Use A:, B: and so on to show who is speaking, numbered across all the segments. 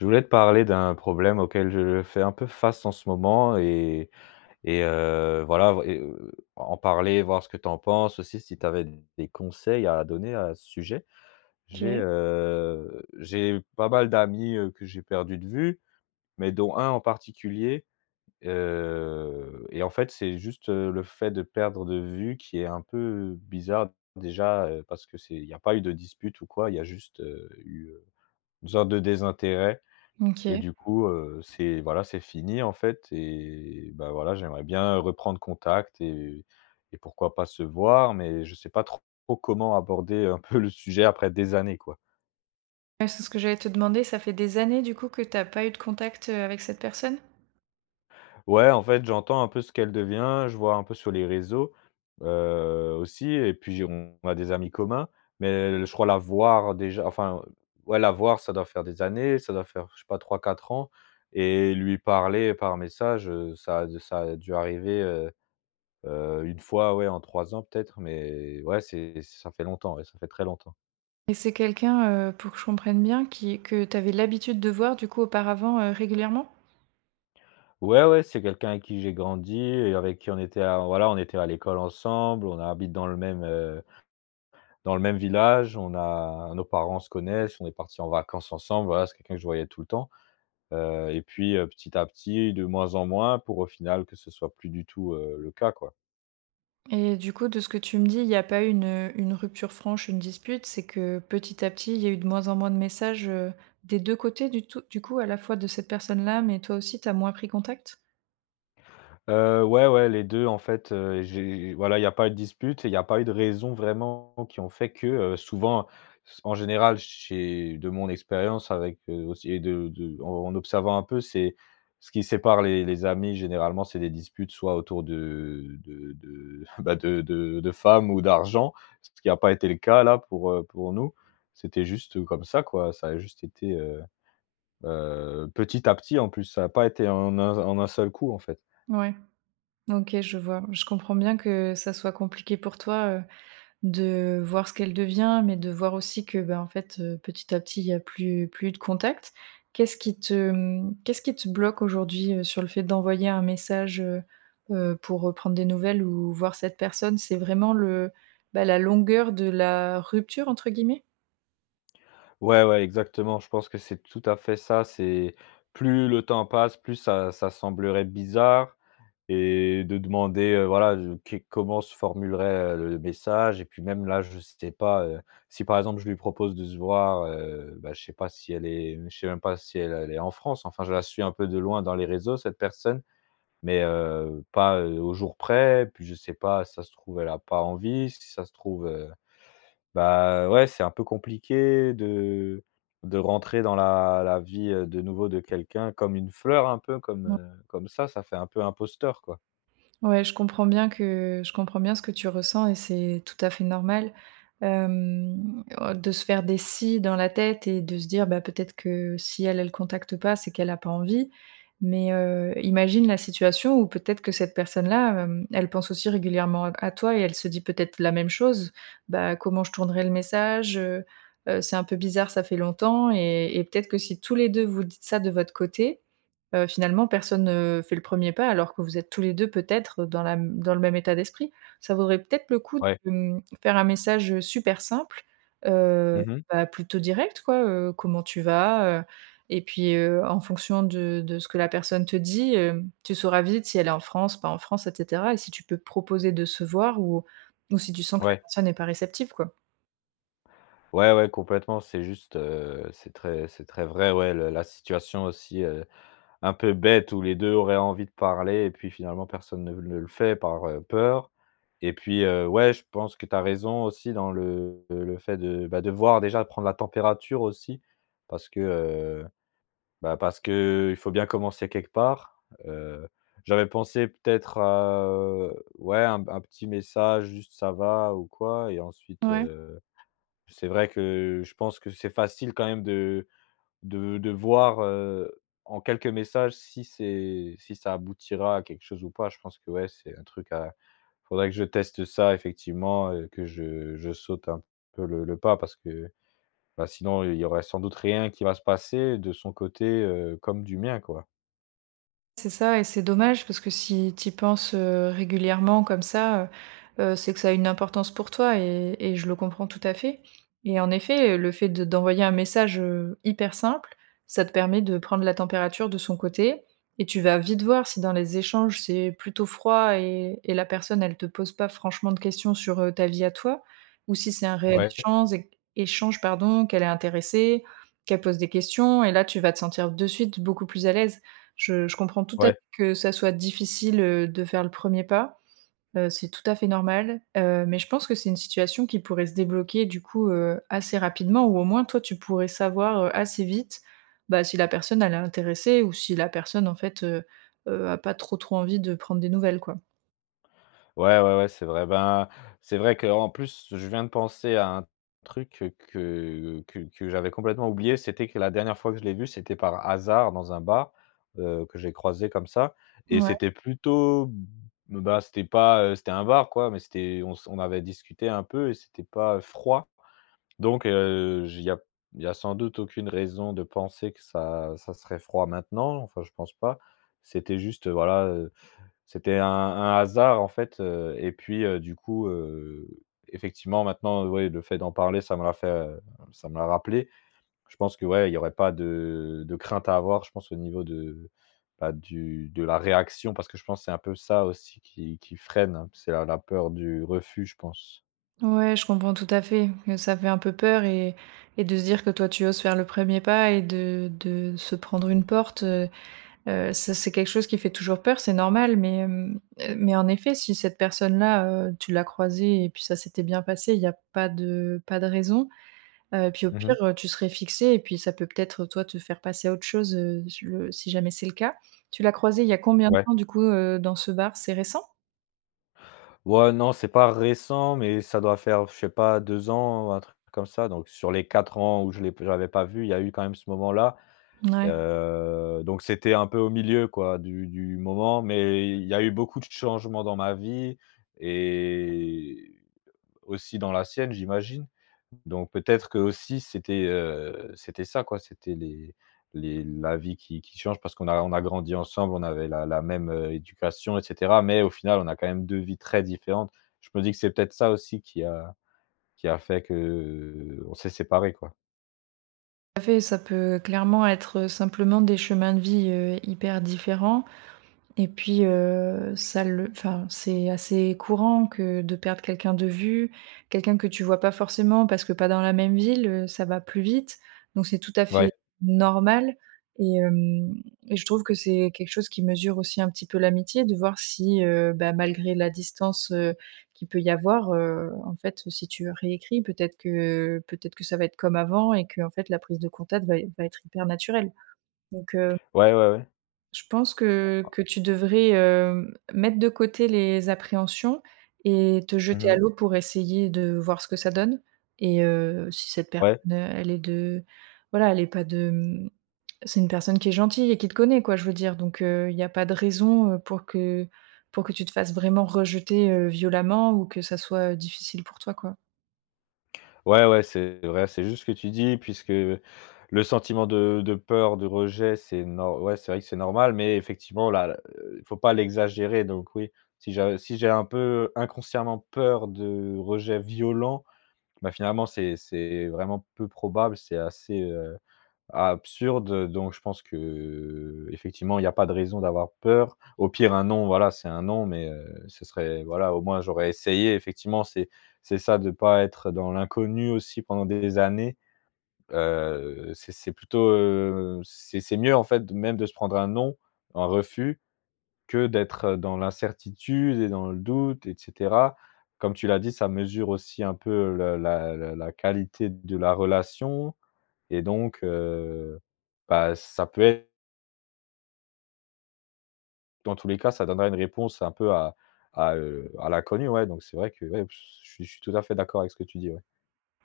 A: Je voulais te parler d'un problème auquel je fais un peu face en ce moment et voilà en parler, voir ce que tu en penses aussi, si tu avais des conseils à donner à ce sujet.
B: OK,
A: J'ai pas mal d'amis, que j'ai perdus de vue, mais dont un en particulier, et en fait, c'est juste, le fait de perdre de vue qui est un peu bizarre déjà, parce que c'est il n'y a pas eu de dispute ou quoi, il y a juste, eu, une sorte de désintérêt
B: OK.
A: et
B: Ouais,
A: du coup, c'est voilà, c'est fini en fait et bah, voilà, j'aimerais bien reprendre contact et pourquoi pas se voir, mais je sais pas trop comment aborder un peu le sujet après des années, quoi.
B: c'est ce que j'allais te demander. Ça fait des années, du coup, que t'as pas eu de contact, avec cette personne?
A: Ouais, en fait, j'entends un peu ce qu'elle devient, je vois un peu sur les réseaux, aussi et puis on a des amis communs, mais je crois la voir déjà enfin, ouais, la voir, ça doit faire des années, ça doit faire, je sais pas 3 4 ans et lui parler par message, ça a dû arriver, 1 fois, ouais, en 3 ans peut-être, mais ouais, c'est ça fait longtemps, ouais, ça fait très longtemps.
B: Et c'est quelqu'un, pour que je comprenne bien, qui que tu avais l'habitude de voir, du coup, auparavant, régulièrement?
A: Ouais, ouais, c'est quelqu'un avec qui j'ai grandi et avec qui on était à voilà, on était à l'école ensemble, on habite dans le même village, on a nos parents se connaissent, on est partis en vacances ensemble, voilà, c'est quelqu'un que je voyais tout le temps, et puis, petit à petit, de moins en moins pour au final que ce soit plus du tout, le cas, quoi.
B: Et du coup, de ce que tu me dis, il n'y a pas eu une rupture franche, une dispute, c'est que petit à petit, il y a eu de moins en moins de messages, des 2 côtés du tout du coup, à la fois de cette personne-là, mais toi aussi, tu as moins pris contact?
A: Ouais, ouais, les 2 en fait, j'ai voilà, il n'y a pas eu de dispute et il n'y a pas eu de raison vraiment qui ont fait que, souvent, s en général chez de mon expérience avec, aussi et de en observant un peu, c'est ce qui sépare les amis généralement, c'est des disputes soit autour de bah, de femmes ou d'argent, ce qui n'a pas été le cas là pour nous. C'était juste comme ça quoi, ça a juste été, petit à petit en plus, ça n'a pas été en un seul coup en fait.
B: Ouais, OK, je vois. Je comprends bien que ça soit compliqué pour toi, de voir ce qu'elle devient, mais de voir aussi que, bah, en fait, petit à petit, il y a plus eu de contact. Qu'est-ce qui te, qu'est-ce qui te bloque aujourd'hui, sur le fait d'envoyer un message, pour, prendre des nouvelles ou voir cette personne? C'est vraiment le, bah, la longueur de la «rupture» entre guillemets?
A: Ouais, ouais, exactement. Je pense que c'est tout à fait ça. C'est plus le temps passe, plus ça semblerait bizarre et de demander, voilà, je qu comment se formulerait, le message et puis même là, je sais pas, si par exemple, je lui propose de se voir, bah, je sais même pas si elle est en France. Enfin, je la suis un peu de loin dans les réseaux, cette personne, mais pas, au jour près. Puis je sais pas, si ça se trouve, elle a pas envie, si ça se trouve, bah, ouais, c'est un peu compliqué de rentrer dans la vie, de nouveau de quelqu'un comme une fleur un peu, comme, comme ça fait un peu imposteur, quoi.
B: Ouais, je comprends bien ce que tu ressens et c'est tout à fait normal, hem, oh, de se faire des si dans la tête et de se dire: «Bah, peut-être que si elle, elle contacte pas, c'est qu'elle a pas envie». Mais, imagine la situation où peut-être que cette personne-là, elle pense aussi régulièrement à toi et elle se dit peut-être la même chose: «Bah, comment je tournerai le message? C'est un peu bizarre, ça fait longtemps» et peut-être que si tous les 2 vous dites ça de votre côté, finalement personne ne fait le premier pas alors que vous êtes tous les 2 peut-être dans le même état d'esprit. Ça vaudrait peut-être le coup de,
A: Ouais.
B: mmh, faire un message, super simple, heu,
A: Mmh.
B: bah, plutôt direct quoi, «Comment tu vas?» Et puis, en fonction de ce que la personne te dit, hem, tu sauras vite si elle est en France, pas en France et cetera et si tu peux proposer de se voir ou si tu sens que la
A: Ouais.
B: personne n'est pas réceptive quoi.
A: Ouais, ouais, complètement, c'est juste, c'est très vrai, ouais, le la situation aussi, un peu bête où les 2 auraient envie de parler et puis finalement personne ne le fait par, peur et puis, ouais, je pense que tu as raison aussi dans le fait de, bah, de voir déjà, de prendre la température aussi parce que, bah, parce que il faut bien commencer quelque part. Heu, J'avais pensé peut-être à, ouais, un petit message juste: «Ça va ?» ou quoi et ensuite,
B: Ouais.
A: c'est vrai que je pense que c'est facile quand même de voir, en quelques messages si c'est si ça aboutira à quelque chose ou pas. Je pense que, ouais, c'est un truc à faudrait que je teste ça effectivement, que je saute un peu le pas parce que, bah, sinon il y aurait sans doute rien qui va se passer de son côté, comme du mien, quoi.
B: C'est ça et c'est dommage parce que si tu y penses, régulièrement comme ça, c'est que ça a une importance pour toi et je le comprends tout à fait et en effet, le fait de d'envoyer un message, hyper simple, ça te permet de prendre la température de son côté et tu vas vite voir si dans les échanges, c'est plutôt froid et la personne, elle te pose pas franchement de questions sur, ta vie à toi ou si c'est un réel
A: Ouais,
B: échange échange pardon, qu'elle est intéressée, qu'elle pose des questions et là, tu vas te sentir de suite beaucoup plus à l'aise. Je comprends tout à fait
A: ouais,
B: que ça soit difficile, de faire le premier pas, c'est tout à fait normal, mais je pense que c'est une situation qui pourrait se débloquer du coup, assez rapidement ou au moins toi tu pourrais savoir, assez vite, bah, si la personne elle est intéressée ou si la personne en fait, a pas trop, trop envie de prendre des nouvelles quoi.
A: ouais, ouais, ouais, c'est vrai. Ben, c'est vrai que en plus, je viens de penser à un truc que j'avais complètement oublié. C'était que la dernière fois que je l'ai vu, c'était par hasard dans un bar, que j'ai croisé comme ça et
B: Ouais.
A: c'était plutôt b bah, c'était pas, c'était un bar quoi, mais c'était on s on avait discuté un peu et c'était pas froid. Donc il y a y a sans doute aucune raison de penser que ça serait froid maintenant, enfin je pense pas. C'était juste, voilà, c'était un hasard en fait, et puis, du coup, effectivement maintenant, ouais, le fait d'en parler, ça me l'a fait, ça me l'a rappelé. Je pense que, ouais, il y aurait pas de crainte à avoir, je pense au niveau de, bah, du de la réaction parce que je pense c'est un peu ça aussi qui freine, hein. C'est la peur du refus, je pense.
B: Ouais, je comprends tout à fait, que ça fait un peu peur et de se dire que toi tu oses faire le premier pas et de se prendre une porte, ça c'est quelque chose qui fait toujours peur, c'est normal, mais, mais en effet, si cette personne-là, tu l'as croisée et puis ça s'était bien passé, il n'y a pas de pas de raison. Puis au
A: Mmh
B: pire,
A: mh.
B: tu serais fixée et puis ça peut peut-être, toi, te faire passer à autre chose, si le si jamais c'est le cas. Tu l'as croisée il y a combien de
A: Ouais.
B: temps, du coup, dans ce bar? C'est récent?
A: Ouais, non, c'est pas récent, mais ça doit faire, je sais pas, 2 ans, un truc comme ça, donc sur les 4 ans où je l'avais pas vu, il y a eu quand même ce moment-là.
B: Ouais.
A: Donc c'était un peu au milieu quoi du moment, mais il y a eu beaucoup de changements dans ma vie et aussi dans la sienne, j'imagine. Donc peut-être que aussi c'était, c'était ça quoi, c'était les la vie qui change parce qu'on a grandi ensemble, on avait la même, éducation et cetera, mais au final, on a quand même 2 vies très différentes. Je me dis que c'est peut-être ça aussi qui a fait que on s'est séparés quoi.
B: Tout à fait, ça peut clairement être, simplement des chemins de vie, hyper différents. Et puis, ça le enfin, c'est assez courant que de perdre quelqu'un de vue, quelqu'un que tu vois pas forcément parce que pas dans la même ville, ça va plus vite. Donc c'est tout à
A: Ouais,
B: fait normal et hem et je trouve que c'est quelque chose qui mesure aussi un petit peu l'amitié, de voir si, bah, malgré la distance, qu'il peut y avoir, en fait, si tu réécris, peut-être que ça va être comme avant et que en fait, la prise de contact va être hyper naturelle. Donc
A: ouais, ouais, ouais.
B: je pense que tu devrais, mettre de côté les appréhensions et te jeter à
A: Mmh.
B: l'eau pour essayer de voir ce que ça donne et si cette personne,
A: Ouais.
B: elle est de voilà, elle est pas de, mmh c'est une personne qui est gentille et qui te connaît quoi, je veux dire donc il y a pas de raison, pour que tu te fasses vraiment rejeter, violemment ou que ça soit, difficile pour toi, quoi.
A: Ouais, ouais, c'est vrai, c'est juste ce que tu dis puisque le sentiment de peur, de rejet, c'est nor ouais, c'est vrai que c'est normal, mais effectivement là, il faut pas l'exagérer donc oui, si j'ai un peu inconsciemment peur de rejet violent bah, finalement c'est vraiment peu probable, c'est assez, euh, absurde, donc je pense que effectivement il y a pas de raison d'avoir peur. Au pire, un non, voilà, c'est un non, mais ce serait voilà, au moins j'aurais essayé. Effectivement, c'est ça de pas être dans l'inconnu aussi pendant des années. C'est plutôt, c'est mieux en fait de- même de se prendre un non, un refus, que d'être dans l'incertitude et dans le doute et cetera. Comme tu l'as dit, ça mesure aussi un peu le la qualité de la relation. Et donc, bah, ça peut être dans tous les cas, ça donnera une réponse un peu à l'inconnu, ouais, donc c'est vrai que, ouais, je suis tout à fait d'accord avec ce que tu dis, ouais.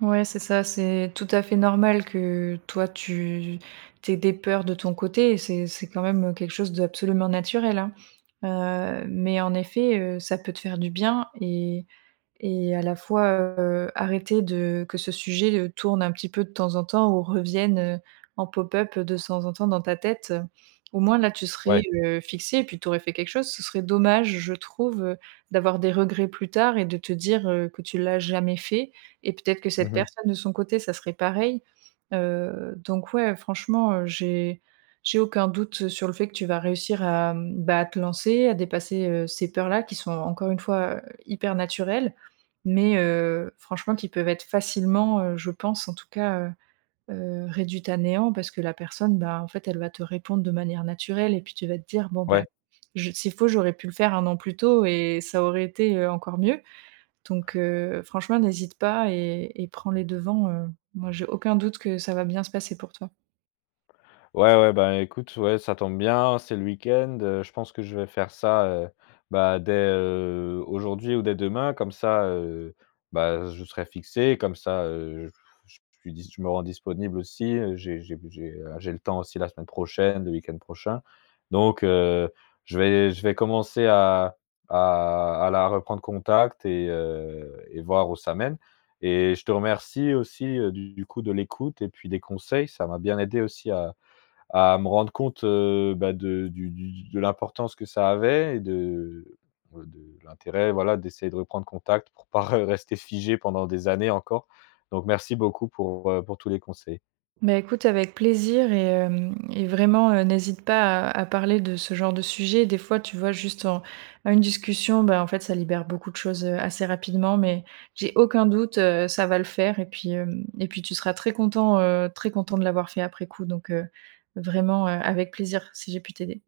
B: Ouais, c'est ça, c'est tout à fait normal que toi, tu aies des peurs de ton côté et c'est quand même, quelque chose d'absolument naturel, hein. Mais en effet, ça peut te faire du bien et à la fois, arrêter de que ce sujet, tourne un petit peu de temps en temps ou revienne, en pop-up de temps en temps dans ta tête, au moins là, tu serais,
A: Ouais.
B: fixée et puis tu aurais fait quelque chose. Ce serait dommage, je trouve, d'avoir des regrets plus tard et de te dire, que tu l'as jamais fait et peut-être que cette
A: Mmh.
B: personne de son côté, ça serait pareil. Donc ouais, franchement, j'ai aucun doute sur le fait que tu vas réussir à, mmh, bah, à te lancer, à dépasser, ces peurs-là qui sont encore une fois, hyper naturelles. Mais franchement qui peuvent être facilement, je pense en tout cas, réduites à néant parce que la personne, bah, en fait, elle va te répondre de manière naturelle et puis tu vas te dire: «Bon, bah,
A: Ouais.
B: je s'il faut j'aurais pu le faire 1 an plus tôt et ça aurait été, encore mieux». Donc franchement n'hésite pas et et prends les devants, moi j'ai aucun doute que ça va bien se passer pour toi.
A: Ouais, ouais, bah, écoute, ouais, ça tombe bien, c'est le week-end, je pense que je vais faire ça, bah, dès, aujourd'hui ou dès demain comme ça, bah, je serai fixé comme ça, je me rends disponible aussi, j'ai le temps aussi la semaine prochaine, le week-end prochain. Donc je vais commencer à la reprendre contact et voir où ça mène et je te remercie aussi, du coup de l'écoute et puis des conseils, ça m'a bien aidé aussi à me rendre compte, bah, de du de l'importance que ça avait et de ouais, de l'intérêt, voilà, d'essayer de reprendre contact pour pas rester figé pendant des années encore. Donc merci beaucoup pour tous les conseils.
B: Bah, écoute avec plaisir et hem et vraiment, n'hésite pas à parler de ce genre de sujet. Des fois, tu vois, juste en en une discussion, bah, en fait, ça libère beaucoup de choses, assez rapidement, mais j'ai aucun doute, ça va le faire et puis, hem et puis tu seras très content de l'avoir fait après coup donc, vraiment, avec plaisir si j'ai pu t'aider.